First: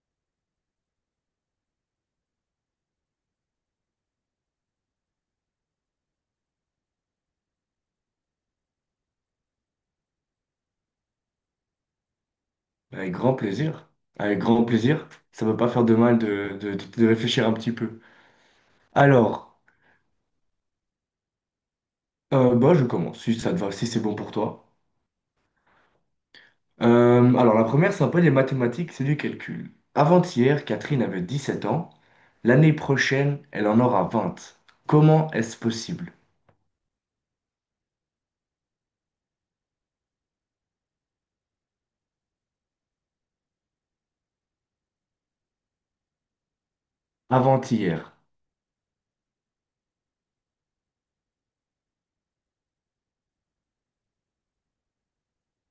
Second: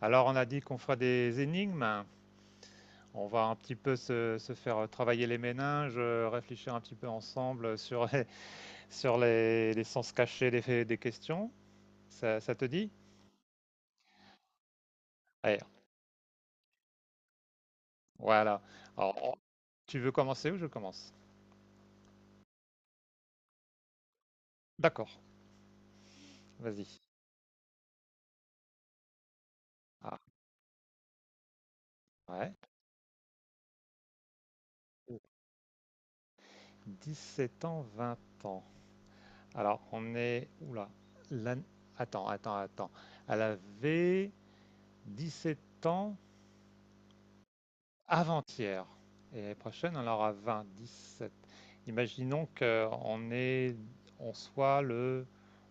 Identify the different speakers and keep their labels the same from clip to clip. Speaker 1: Alors, on a dit qu'on fera des énigmes. On va un petit peu se faire travailler les méninges, réfléchir un petit peu ensemble sur sur les sens cachés des questions. Ça te dit?
Speaker 2: Avec grand plaisir. Avec grand plaisir. Ça ne va
Speaker 1: Allez,
Speaker 2: pas faire de mal de réfléchir un petit peu.
Speaker 1: voilà. Alors, on-
Speaker 2: Alors,
Speaker 1: Tu veux commencer ou je commence?
Speaker 2: bah, je commence, si ça te va, si c'est bon pour toi.
Speaker 1: D'accord, vas-y.
Speaker 2: Alors, la première, c'est un peu des mathématiques, c'est du calcul.
Speaker 1: Ah,
Speaker 2: Avant-hier, Catherine avait 17 ans.
Speaker 1: ouais.
Speaker 2: L'année prochaine, elle en aura vingt. Comment est-ce possible?
Speaker 1: 17 ans, 20 ans. Alors, on est... Oula. l'an- Attends, attends, attends. Elle avait 17 ans.
Speaker 2: Avant-hier.
Speaker 1: Avant-hier. Et l'année prochaine, on en aura 20, 17. Imaginons qu'on est, on soit le,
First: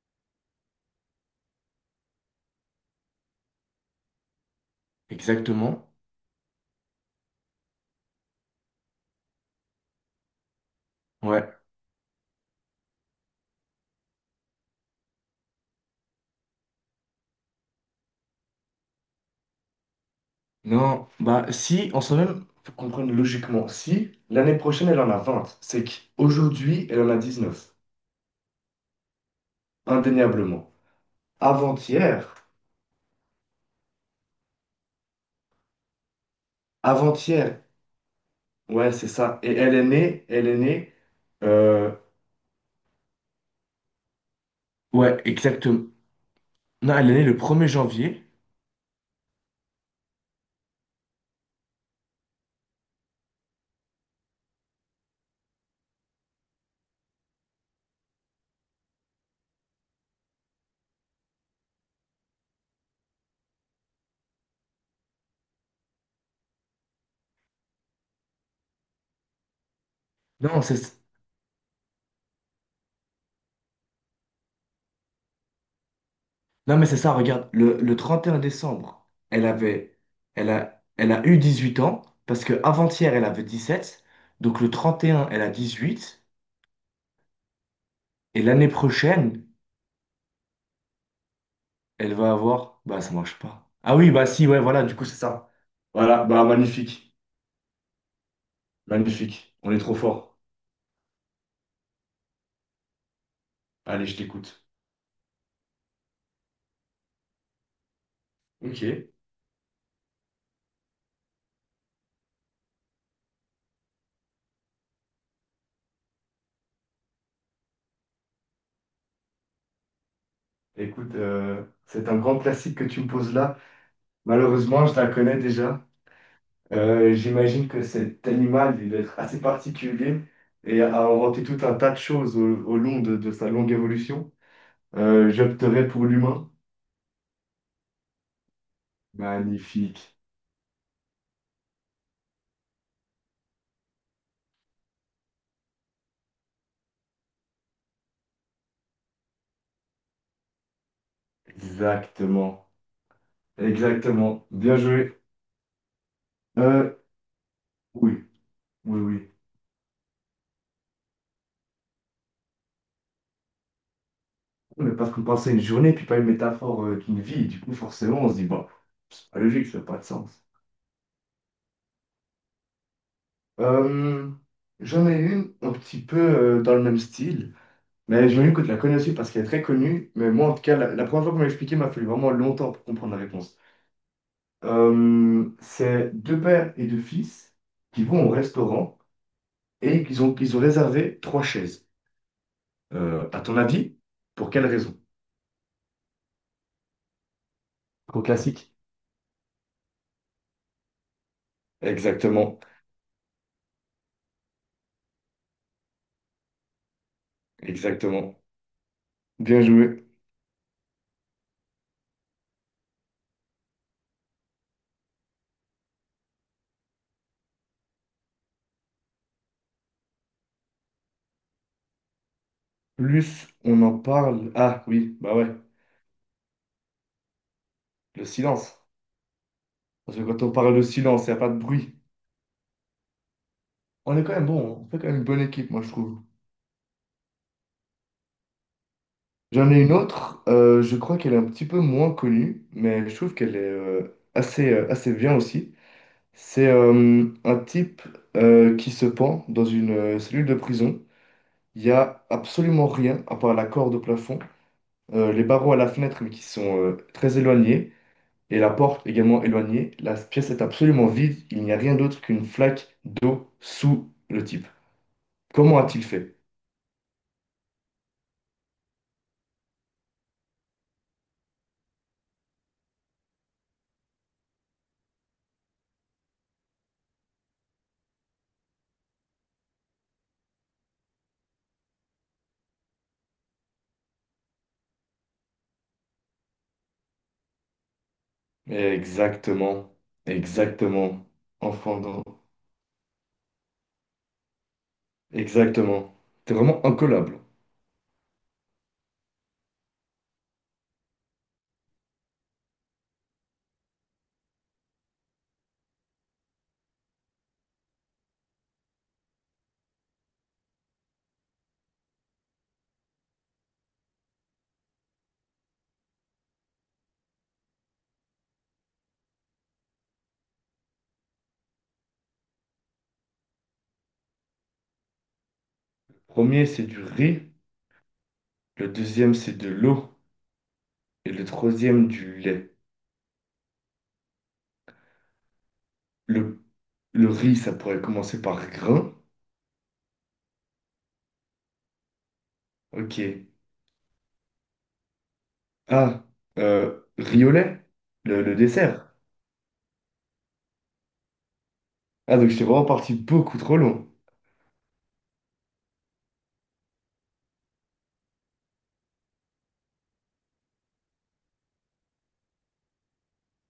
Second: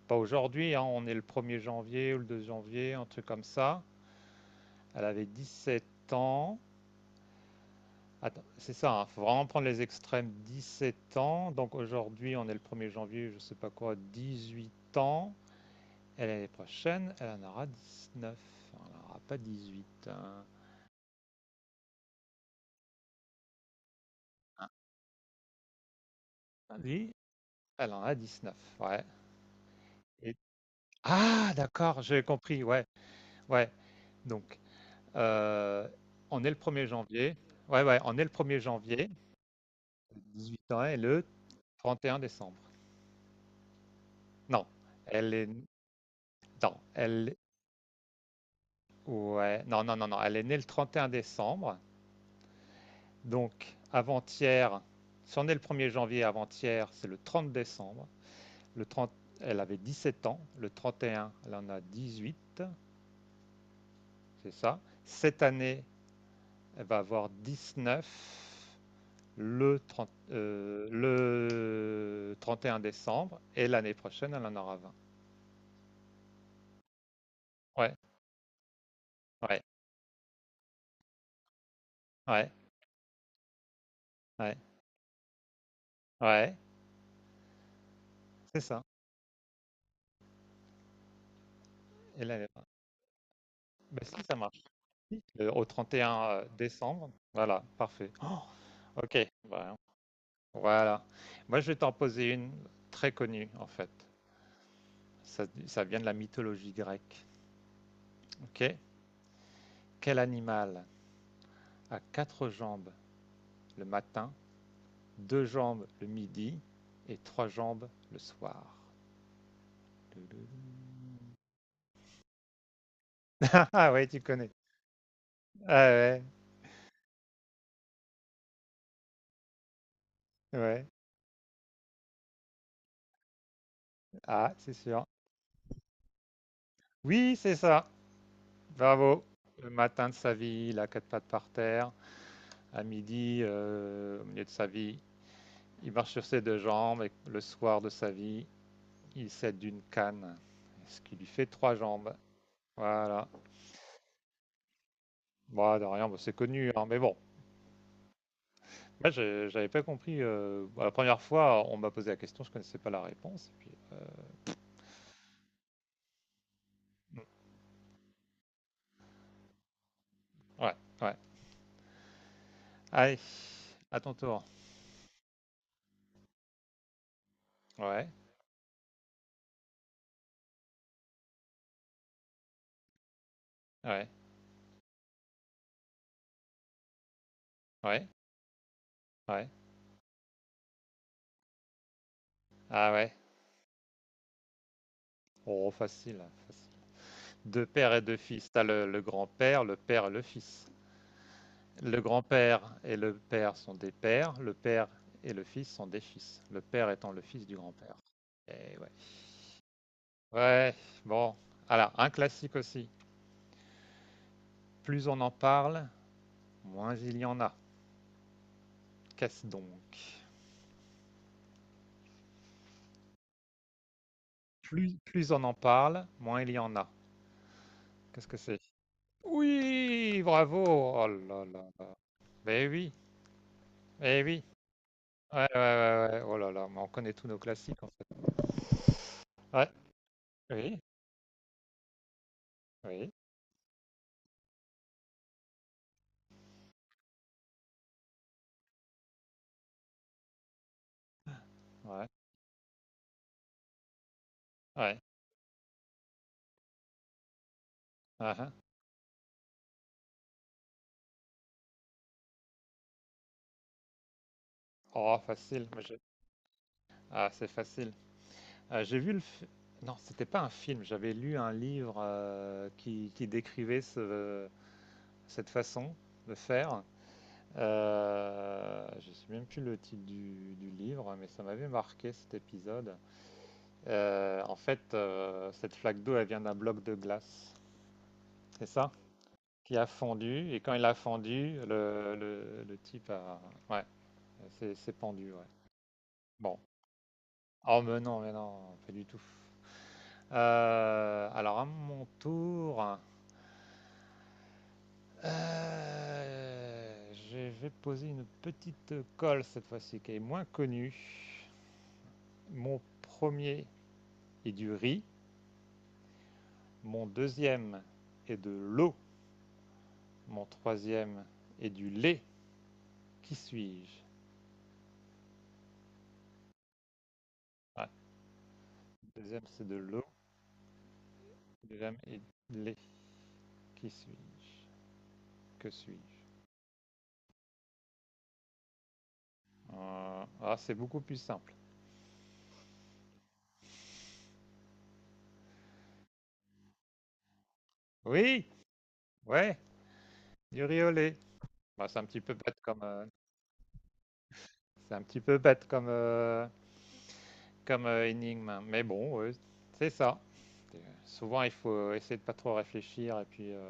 Speaker 1: pas aujourd'hui, hein, on est le 1er janvier ou le 2 janvier, un truc comme ça. Elle avait
Speaker 2: Exactement.
Speaker 1: 17 ans. Attends, c'est ça, il hein, faut vraiment prendre les extrêmes. 17
Speaker 2: Ouais.
Speaker 1: ans, donc aujourd'hui, on est le 1er janvier, je sais pas quoi, 18 ans. Et l'année prochaine, elle en aura 19. Elle n'en aura pas 18, hein.
Speaker 2: Non, bah si, en soi-même, faut comprendre logiquement. Si l'année prochaine, elle en a vingt, c'est qu'aujourd'hui, elle en
Speaker 1: Oui,
Speaker 2: a 19.
Speaker 1: elle en a 19, ouais. Et
Speaker 2: Indéniablement.
Speaker 1: Ah, d'accord, j'ai
Speaker 2: Avant-hier,
Speaker 1: compris, ouais, ouais. Donc, heu, on est le 1er janvier.
Speaker 2: avant-hier,
Speaker 1: Ouais, ouais, on est le premier er
Speaker 2: ouais, c'est
Speaker 1: janvier,
Speaker 2: ça. Et elle est née, elle est
Speaker 1: 18 ans
Speaker 2: née,
Speaker 1: et le
Speaker 2: euh,
Speaker 1: 31 décembre. Non,
Speaker 2: ouais,
Speaker 1: elle est
Speaker 2: exactement.
Speaker 1: non,
Speaker 2: Non, elle est née
Speaker 1: elle
Speaker 2: le premier janvier.
Speaker 1: ouais, non, non, non, non, elle est née le 31 décembre, donc avant-hier, si on est le 1er janvier, avant-hier, c'est le 30 décembre. Le trente, elle avait 17 ans, le 31 elle en a 18. C'est ça. Cette année, elle va avoir 19 le, 30
Speaker 2: Non,
Speaker 1: euh,
Speaker 2: c'est,
Speaker 1: le 31 décembre et l'année prochaine, elle en aura 20.
Speaker 2: non, mais c'est ça, regarde, le,
Speaker 1: Ouais,
Speaker 2: le 31 décembre,
Speaker 1: ouais,
Speaker 2: elle a, elle a eu 18 ans, parce
Speaker 1: ouais,
Speaker 2: que avant-hier, elle avait 17.
Speaker 1: ouais,
Speaker 2: Donc le 31, elle a 18.
Speaker 1: ouais,
Speaker 2: Et
Speaker 1: c'est
Speaker 2: l'année
Speaker 1: ça.
Speaker 2: prochaine, elle
Speaker 1: Et
Speaker 2: va
Speaker 1: l'année prochaine.
Speaker 2: avoir, bah, ça marche pas. Ah
Speaker 1: Ben,
Speaker 2: oui,
Speaker 1: si
Speaker 2: bah
Speaker 1: ça
Speaker 2: si, ouais,
Speaker 1: marche,
Speaker 2: voilà, du coup, c'est
Speaker 1: si,
Speaker 2: ça.
Speaker 1: au
Speaker 2: Voilà,
Speaker 1: 31
Speaker 2: bah,
Speaker 1: décembre,
Speaker 2: magnifique,
Speaker 1: voilà, parfait. Oh, ok,
Speaker 2: magnifique, on
Speaker 1: voilà.
Speaker 2: est trop fort.
Speaker 1: Voilà. Moi, je vais t'en poser une très connue, en fait.
Speaker 2: Allez, je t'écoute.
Speaker 1: Ça vient de la mythologie grecque. Ok.
Speaker 2: Ok.
Speaker 1: Quel animal a quatre jambes le matin, deux jambes le midi et trois jambes le soir? Doudou.
Speaker 2: Écoute, c'est un grand classique que tu me poses là.
Speaker 1: Ah ouais, tu connais.
Speaker 2: Malheureusement, je la connais déjà.
Speaker 1: Ah ouais,
Speaker 2: J'imagine que cet animal, il doit être assez particulier et
Speaker 1: ouais.
Speaker 2: a inventé tout un tas de choses au, au long de sa longue évolution.
Speaker 1: Ah, c'est sûr.
Speaker 2: J'opterais pour l'humain.
Speaker 1: Oui, c'est ça. Bravo. Le matin de
Speaker 2: Magnifique.
Speaker 1: sa vie, il a quatre pattes par terre. À midi, au milieu de sa vie, il marche sur ses deux jambes. Et le soir de sa vie, il s'aide d'une canne, ce qui lui fait trois jambes.
Speaker 2: Exactement.
Speaker 1: Voilà.
Speaker 2: Exactement. Bien joué.
Speaker 1: Bon, de rien, bon, c'est connu, hein,
Speaker 2: Euh,
Speaker 1: mais bon.
Speaker 2: oui, oui,
Speaker 1: Moi,
Speaker 2: oui.
Speaker 1: j'avais pas compris. Bon, la première fois, on m'a posé la question, je connaissais pas la réponse.
Speaker 2: Mais parce qu'on pensait une journée, puis pas une métaphore d'une vie. Du coup, forcément, on se dit, bon, c'est pas logique, ça n'a pas de sens.
Speaker 1: Ouais, ouais. Allez, à ton
Speaker 2: Euh,
Speaker 1: tour.
Speaker 2: J'en ai une un petit peu dans le même style,
Speaker 1: Ouais,
Speaker 2: mais j'imagine que tu la connais aussi parce qu'elle est très connue. Mais moi, en tout cas, la première fois qu'on m'a expliqué, il m'a fallu vraiment longtemps pour comprendre la réponse.
Speaker 1: ouais,
Speaker 2: C'est deux pères et deux fils qui
Speaker 1: ouais,
Speaker 2: vont au restaurant
Speaker 1: ouais.
Speaker 2: et qu'ils ont réservé trois chaises.
Speaker 1: Ah ouais?
Speaker 2: À ton avis, pour quelle raison?
Speaker 1: Oh, facile, hein, facile. Deux pères et deux
Speaker 2: Trop
Speaker 1: fils. T'as
Speaker 2: classique.
Speaker 1: le grand-père, le père et le fils. Le
Speaker 2: Exactement,
Speaker 1: grand-père et le père sont des pères. Le père et le fils sont des fils. Le père étant le fils du grand-père.
Speaker 2: exactement.
Speaker 1: Et ouais.
Speaker 2: Bien joué.
Speaker 1: Ouais, bon. Alors, un classique aussi. Plus on en parle, moins il y en a. Qu'est-ce donc?
Speaker 2: Plus on en parle. Ah
Speaker 1: Plus,
Speaker 2: oui,
Speaker 1: plus
Speaker 2: bah
Speaker 1: on en
Speaker 2: ouais,
Speaker 1: parle, moins il y en a.
Speaker 2: le
Speaker 1: Qu'est-ce que c'est?
Speaker 2: silence. Parce
Speaker 1: Oui,
Speaker 2: que quand on
Speaker 1: bravo!
Speaker 2: parle de
Speaker 1: Oh
Speaker 2: silence, il n'y a
Speaker 1: là
Speaker 2: pas de
Speaker 1: là là.
Speaker 2: bruit.
Speaker 1: Ben oui,
Speaker 2: On
Speaker 1: eh
Speaker 2: est quand
Speaker 1: oui.
Speaker 2: même bon, on fait quand même une bonne
Speaker 1: Ouais, ouais,
Speaker 2: équipe, moi je
Speaker 1: ouais,
Speaker 2: trouve.
Speaker 1: ouais. Oh là là, mais on connaît tous nos classiques, en fait. Ouais,
Speaker 2: J'en ai une autre,
Speaker 1: oui,
Speaker 2: je crois qu'elle est un petit peu moins connue, mais
Speaker 1: oui,
Speaker 2: je trouve qu'elle est assez, assez bien aussi. C'est un type qui se pend dans une cellule de prison. Il n'y
Speaker 1: ouais,
Speaker 2: a absolument rien à part la corde au plafond,
Speaker 1: ouais.
Speaker 2: les barreaux à la fenêtre mais qui sont très éloignés,
Speaker 1: Ah, ah.
Speaker 2: et la porte également éloignée. La pièce est absolument vide, il n'y a rien d'autre qu'une flaque d'eau sous le type.
Speaker 1: Oh, facile.
Speaker 2: Comment a-t-il fait?
Speaker 1: Ah, c'est facile. J'ai vu le. Fi- Non, c'était pas un film. J'avais lu un livre qui décrivait cette façon de faire. Je sais même plus le titre du livre, mais ça m'avait marqué cet épisode. En fait, cette flaque d'eau, elle vient d'un bloc de glace. C'est ça? Qui a
Speaker 2: Exactement.
Speaker 1: fondu, et quand il a
Speaker 2: Exactement.
Speaker 1: fondu,
Speaker 2: Enfant
Speaker 1: le,
Speaker 2: d'en-
Speaker 1: le, le type a... Ouais, c'est pendu, ouais.
Speaker 2: Exactement. C'est
Speaker 1: Bon.
Speaker 2: vraiment incollable.
Speaker 1: Oh, mais non, pas du tout. Alors, à mon tour, je vais poser une petite colle cette fois-ci, qui est moins connue. Mon premier est du riz, mon deuxième est de l'eau, mon troisième est du lait. Qui suis-je?
Speaker 2: Le premier, c'est du riz.
Speaker 1: Ah,
Speaker 2: Le
Speaker 1: le
Speaker 2: deuxième,
Speaker 1: deuxième,
Speaker 2: c'est
Speaker 1: c'est
Speaker 2: de
Speaker 1: de l'eau,
Speaker 2: l'eau. Et le
Speaker 1: le deuxième
Speaker 2: troisième,
Speaker 1: est
Speaker 2: du
Speaker 1: de
Speaker 2: lait.
Speaker 1: lait. Qui suis-je? Que suis-je?
Speaker 2: Le, le riz, ça pourrait commencer par grain.
Speaker 1: Ah, c'est beaucoup plus simple.
Speaker 2: Ok. Ah, riz au lait, le,
Speaker 1: Oui,
Speaker 2: le dessert.
Speaker 1: ouais, du riolet. Bah,
Speaker 2: Ah, donc j'étais vraiment parti beaucoup trop long.
Speaker 1: c'est un petit peu bête comme, énigme, hein. Mais bon, ouais, c'est ça. Euh, Souvent, il faut essayer de pas trop réfléchir et puis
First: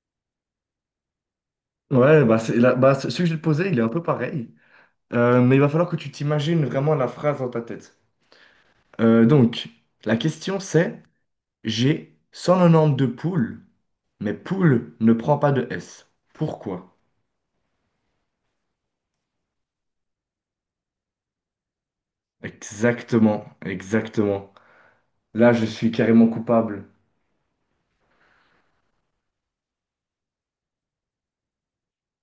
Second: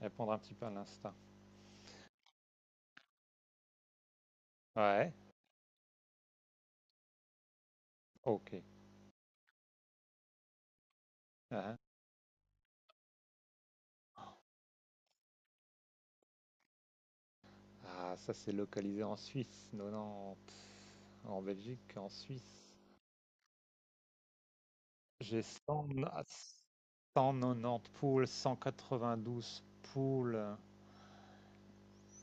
Speaker 1: répondre un petit peu à l'instinct.
Speaker 2: Ouais, bah, bah, ce que je vais te posé, il est un peu pareil.
Speaker 1: Ouais,
Speaker 2: Mais il va falloir que tu t'imagines vraiment la phrase dans ta tête.
Speaker 1: ok.
Speaker 2: Donc, la question, c'est...
Speaker 1: Hein.
Speaker 2: J'ai 192 poules, mais poule ne prend pas de S. Pourquoi?
Speaker 1: Ah, ça c'est localisé en Suisse, non, non, pff, en Belgique, en Suisse.
Speaker 2: Exactement, exactement.
Speaker 1: J'ai
Speaker 2: Là, je suis carrément coupable.
Speaker 1: 100 190 poules, 192 poules.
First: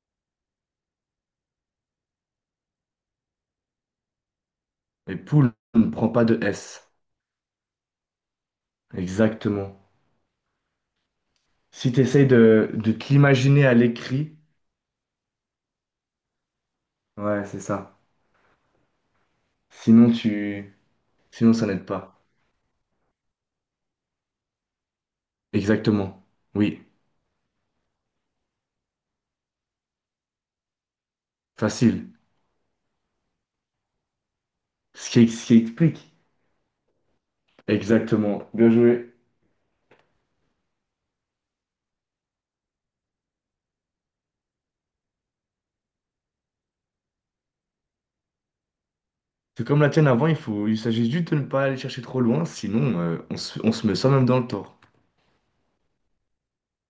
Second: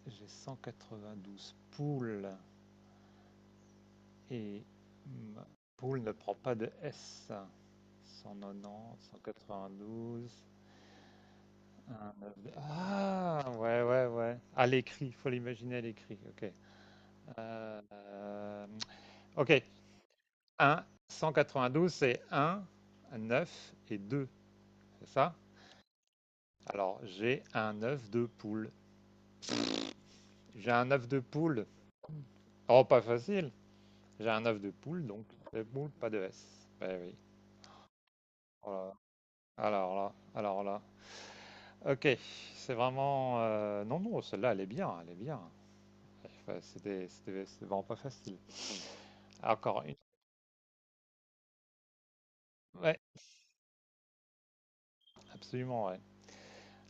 Speaker 1: J'ai 192 poules et
Speaker 2: Et poule ne
Speaker 1: poule
Speaker 2: prend
Speaker 1: ne
Speaker 2: pas
Speaker 1: prend
Speaker 2: de
Speaker 1: pas de
Speaker 2: S.
Speaker 1: S. 190,
Speaker 2: Exactement.
Speaker 1: 192,
Speaker 2: Si tu
Speaker 1: 1,
Speaker 2: essayes
Speaker 1: 9,
Speaker 2: de te
Speaker 1: ah,
Speaker 2: l'imaginer à
Speaker 1: ouais, ouais,
Speaker 2: l'écrit,
Speaker 1: ouais. À l'écrit, il faut l'imaginer à l'écrit. Ok.
Speaker 2: ouais, c'est ça.
Speaker 1: Euh, ok,
Speaker 2: Sinon, tu...
Speaker 1: 1,
Speaker 2: Sinon, ça n'aide
Speaker 1: 192, c'est
Speaker 2: pas.
Speaker 1: un 9 et deux. C'est ça.
Speaker 2: Exactement. Oui,
Speaker 1: Alors, j'ai un œuf de poule. J'ai un œuf de poule.
Speaker 2: facile.
Speaker 1: Oh, pas facile. J'ai un œuf de poule,
Speaker 2: Ce
Speaker 1: donc
Speaker 2: qui, ce qui
Speaker 1: c'est poule, pas
Speaker 2: explique.
Speaker 1: de S. Ben oui.
Speaker 2: Exactement. Bien
Speaker 1: Oh,
Speaker 2: joué.
Speaker 1: alors là, alors là. Ok, c'est vraiment... Non, non, celle-là, elle est bien, elle est bien. Enfin, C'était vraiment pas facile. Ah,
Speaker 2: C'est comme
Speaker 1: encore
Speaker 2: la
Speaker 1: une.
Speaker 2: tienne avant, il faut, il s'agit juste de ne pas aller chercher trop loin, sinon
Speaker 1: Ouais,
Speaker 2: on se met soi-même dans le tort.
Speaker 1: absolument, ouais.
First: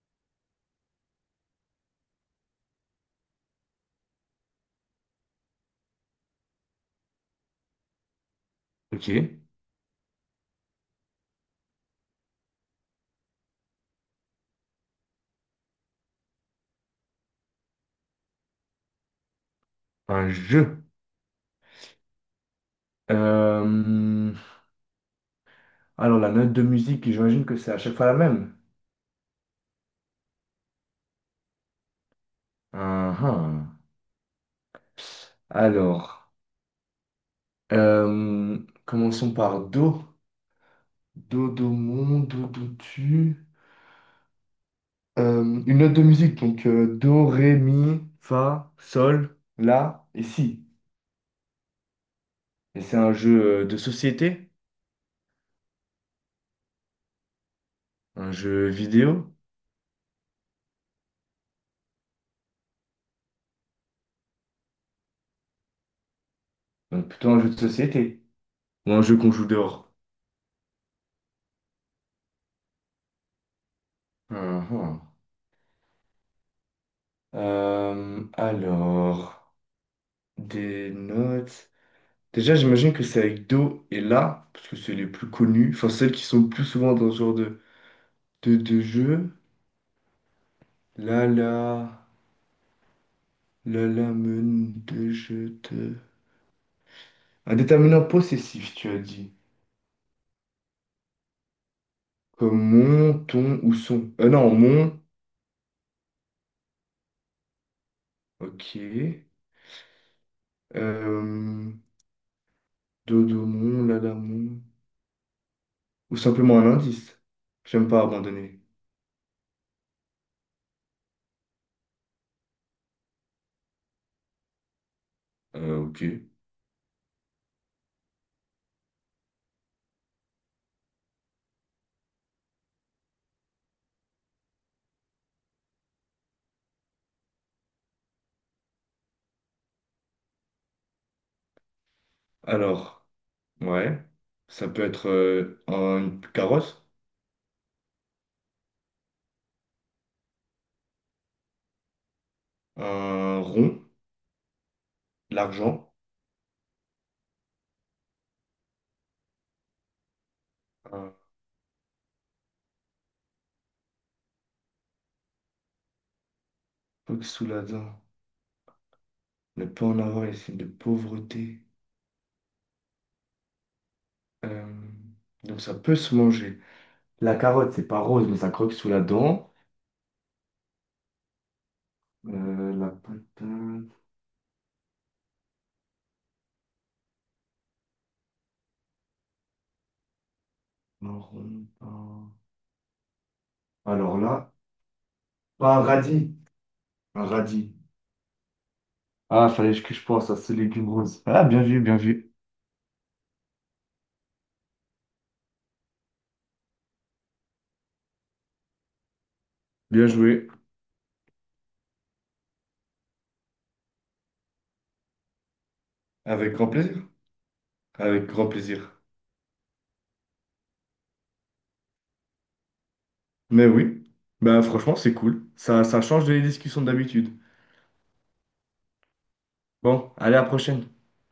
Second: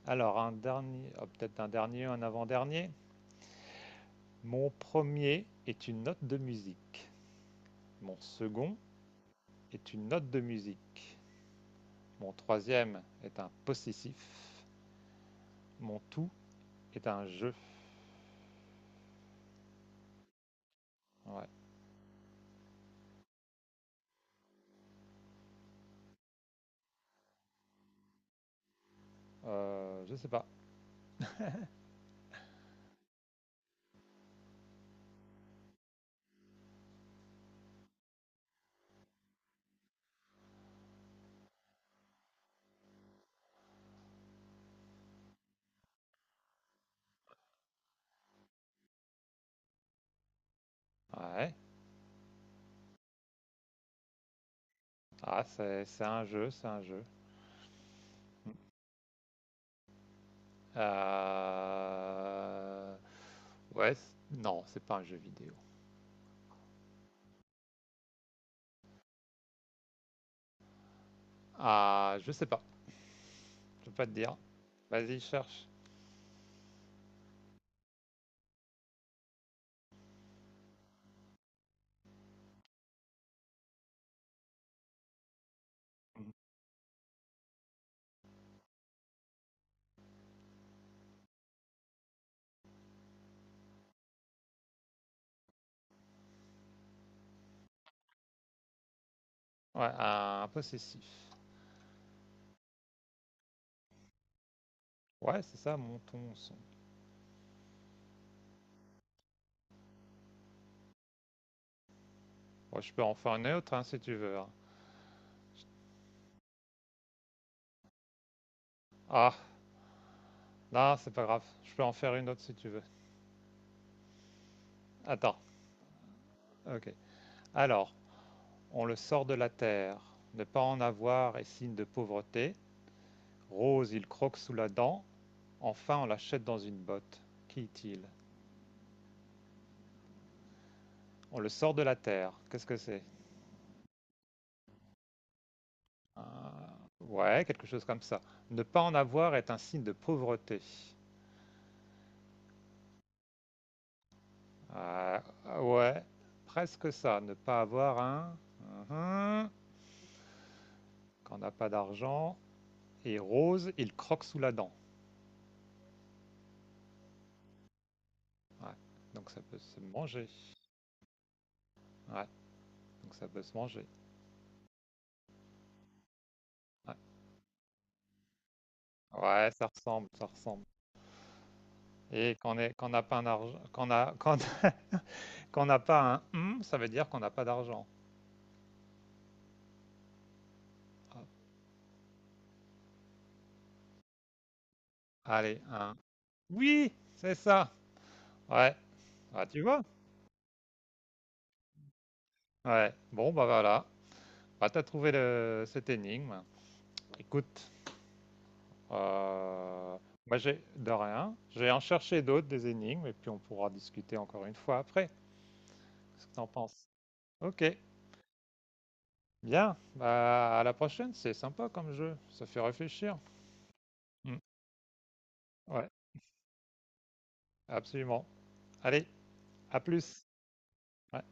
Speaker 1: Alors, un dernier, ah, peut-être un dernier, un avant-dernier. Mon premier est une note de musique. Mon second
Speaker 2: Ok,
Speaker 1: est une note de musique. Mon troisième est un possessif. Mon tout est un jeu.
Speaker 2: un jeu.
Speaker 1: Ouais.
Speaker 2: Euh, alors, la note de musique, j'imagine que c'est à chaque fois la même.
Speaker 1: Je sais pas.
Speaker 2: Ah, ah. Alors, euh, commençons par Do. Do, Do, mon, Do, Do, tu. Une note de musique, donc Do, Ré, Mi, Fa, Sol, La et Si.
Speaker 1: Ouais.
Speaker 2: Et c'est un jeu de société,
Speaker 1: Ah, c'est un jeu, c'est un jeu.
Speaker 2: un jeu vidéo,
Speaker 1: Euh, Ouais, non, c'est pas un jeu vidéo.
Speaker 2: donc plutôt un jeu de société, ou un jeu qu'on joue dehors.
Speaker 1: Ah, je sais pas, je peux pas te dire.
Speaker 2: Ah, ah.
Speaker 1: Vas-y, cherche.
Speaker 2: Alors. Des notes. Déjà, j'imagine que c'est avec Do et La, parce que c'est les plus connus, enfin celles qui
Speaker 1: Mhm.
Speaker 2: sont le plus souvent dans ce genre de jeu. La la, la la men de je te. Un déterminant possessif, tu as dit.
Speaker 1: Ouais, un possessif.
Speaker 2: Comme mon, ton ou son. Non, mon,
Speaker 1: Ouais, c'est ça, monton son.
Speaker 2: ok. Euh,
Speaker 1: Ouais, je peux en
Speaker 2: Do,
Speaker 1: faire
Speaker 2: do,
Speaker 1: une autre, hein,
Speaker 2: mon, la
Speaker 1: si
Speaker 2: la
Speaker 1: tu veux, hein.
Speaker 2: mon. Ou simplement un indice. J'aime pas abandonner.
Speaker 1: Ah, non, c'est pas grave. Je peux en faire une autre si tu veux. Attends,
Speaker 2: Ok.
Speaker 1: ok. Alors, on le sort de la terre. Ne pas en avoir est signe de pauvreté. Rose, il croque sous la dent. Enfin, on l'achète dans une botte. Qui est-il? On le sort de la terre. Qu'est-ce que c'est?
Speaker 2: Alors, ouais. Ça peut être une
Speaker 1: Euh,
Speaker 2: carotte.
Speaker 1: Ouais, quelque chose comme ça. Ne pas en avoir est un signe de pauvreté.
Speaker 2: Un rond,
Speaker 1: Ah,
Speaker 2: l'argent,
Speaker 1: ouais, presque ça. Ne pas avoir un. Mhm.
Speaker 2: un
Speaker 1: Quand on n'a pas d'argent. Et Rose, il croque sous la dent.
Speaker 2: truc sous la dent,
Speaker 1: Ouais. Donc ça peut
Speaker 2: ne
Speaker 1: se
Speaker 2: pas en avoir
Speaker 1: manger.
Speaker 2: les signes de pauvreté.
Speaker 1: Ouais, donc ça peut se manger.
Speaker 2: Euh, donc ça peut se manger.
Speaker 1: Ouais,
Speaker 2: La carotte, c'est pas rose, mais ça croque sous la
Speaker 1: ouais,
Speaker 2: dent.
Speaker 1: ça ressemble, ça ressemble. Et quand on
Speaker 2: La
Speaker 1: n'a pas un argent, quand
Speaker 2: patate,
Speaker 1: a, quand, quand n'a pas un ça veut dire qu'on n'a pas d'argent.
Speaker 2: marron, pain. Alors là,
Speaker 1: Allez,
Speaker 2: pas un
Speaker 1: un
Speaker 2: radis.
Speaker 1: oui,
Speaker 2: Un
Speaker 1: c'est
Speaker 2: radis.
Speaker 1: ça. Ouais, ah,
Speaker 2: Ah,
Speaker 1: tu
Speaker 2: fallait
Speaker 1: vois.
Speaker 2: que je pense à ce légume rose. Ah, bien vu, bien vu.
Speaker 1: Ouais, bon, bah voilà. Bah, t'as trouvé le... cette énigme. Écoute, euh,
Speaker 2: Bien
Speaker 1: moi
Speaker 2: joué.
Speaker 1: j'ai de rien. Je vais en chercher d'autres, des énigmes, et puis on pourra discuter encore une fois après. Qu'est-ce que t'en
Speaker 2: Avec grand
Speaker 1: penses?
Speaker 2: plaisir.
Speaker 1: Ok,
Speaker 2: Avec grand plaisir.
Speaker 1: bien. Bah, à la prochaine, c'est sympa comme jeu. Ça fait réfléchir.
Speaker 2: Mais oui,
Speaker 1: Mm.
Speaker 2: bah franchement, c'est cool. Ça,
Speaker 1: Ouais,
Speaker 2: ça change des discussions d'habitude.
Speaker 1: absolument. Allez, à
Speaker 2: Bon,
Speaker 1: plus.
Speaker 2: allez, à la prochaine.
Speaker 1: Ouais.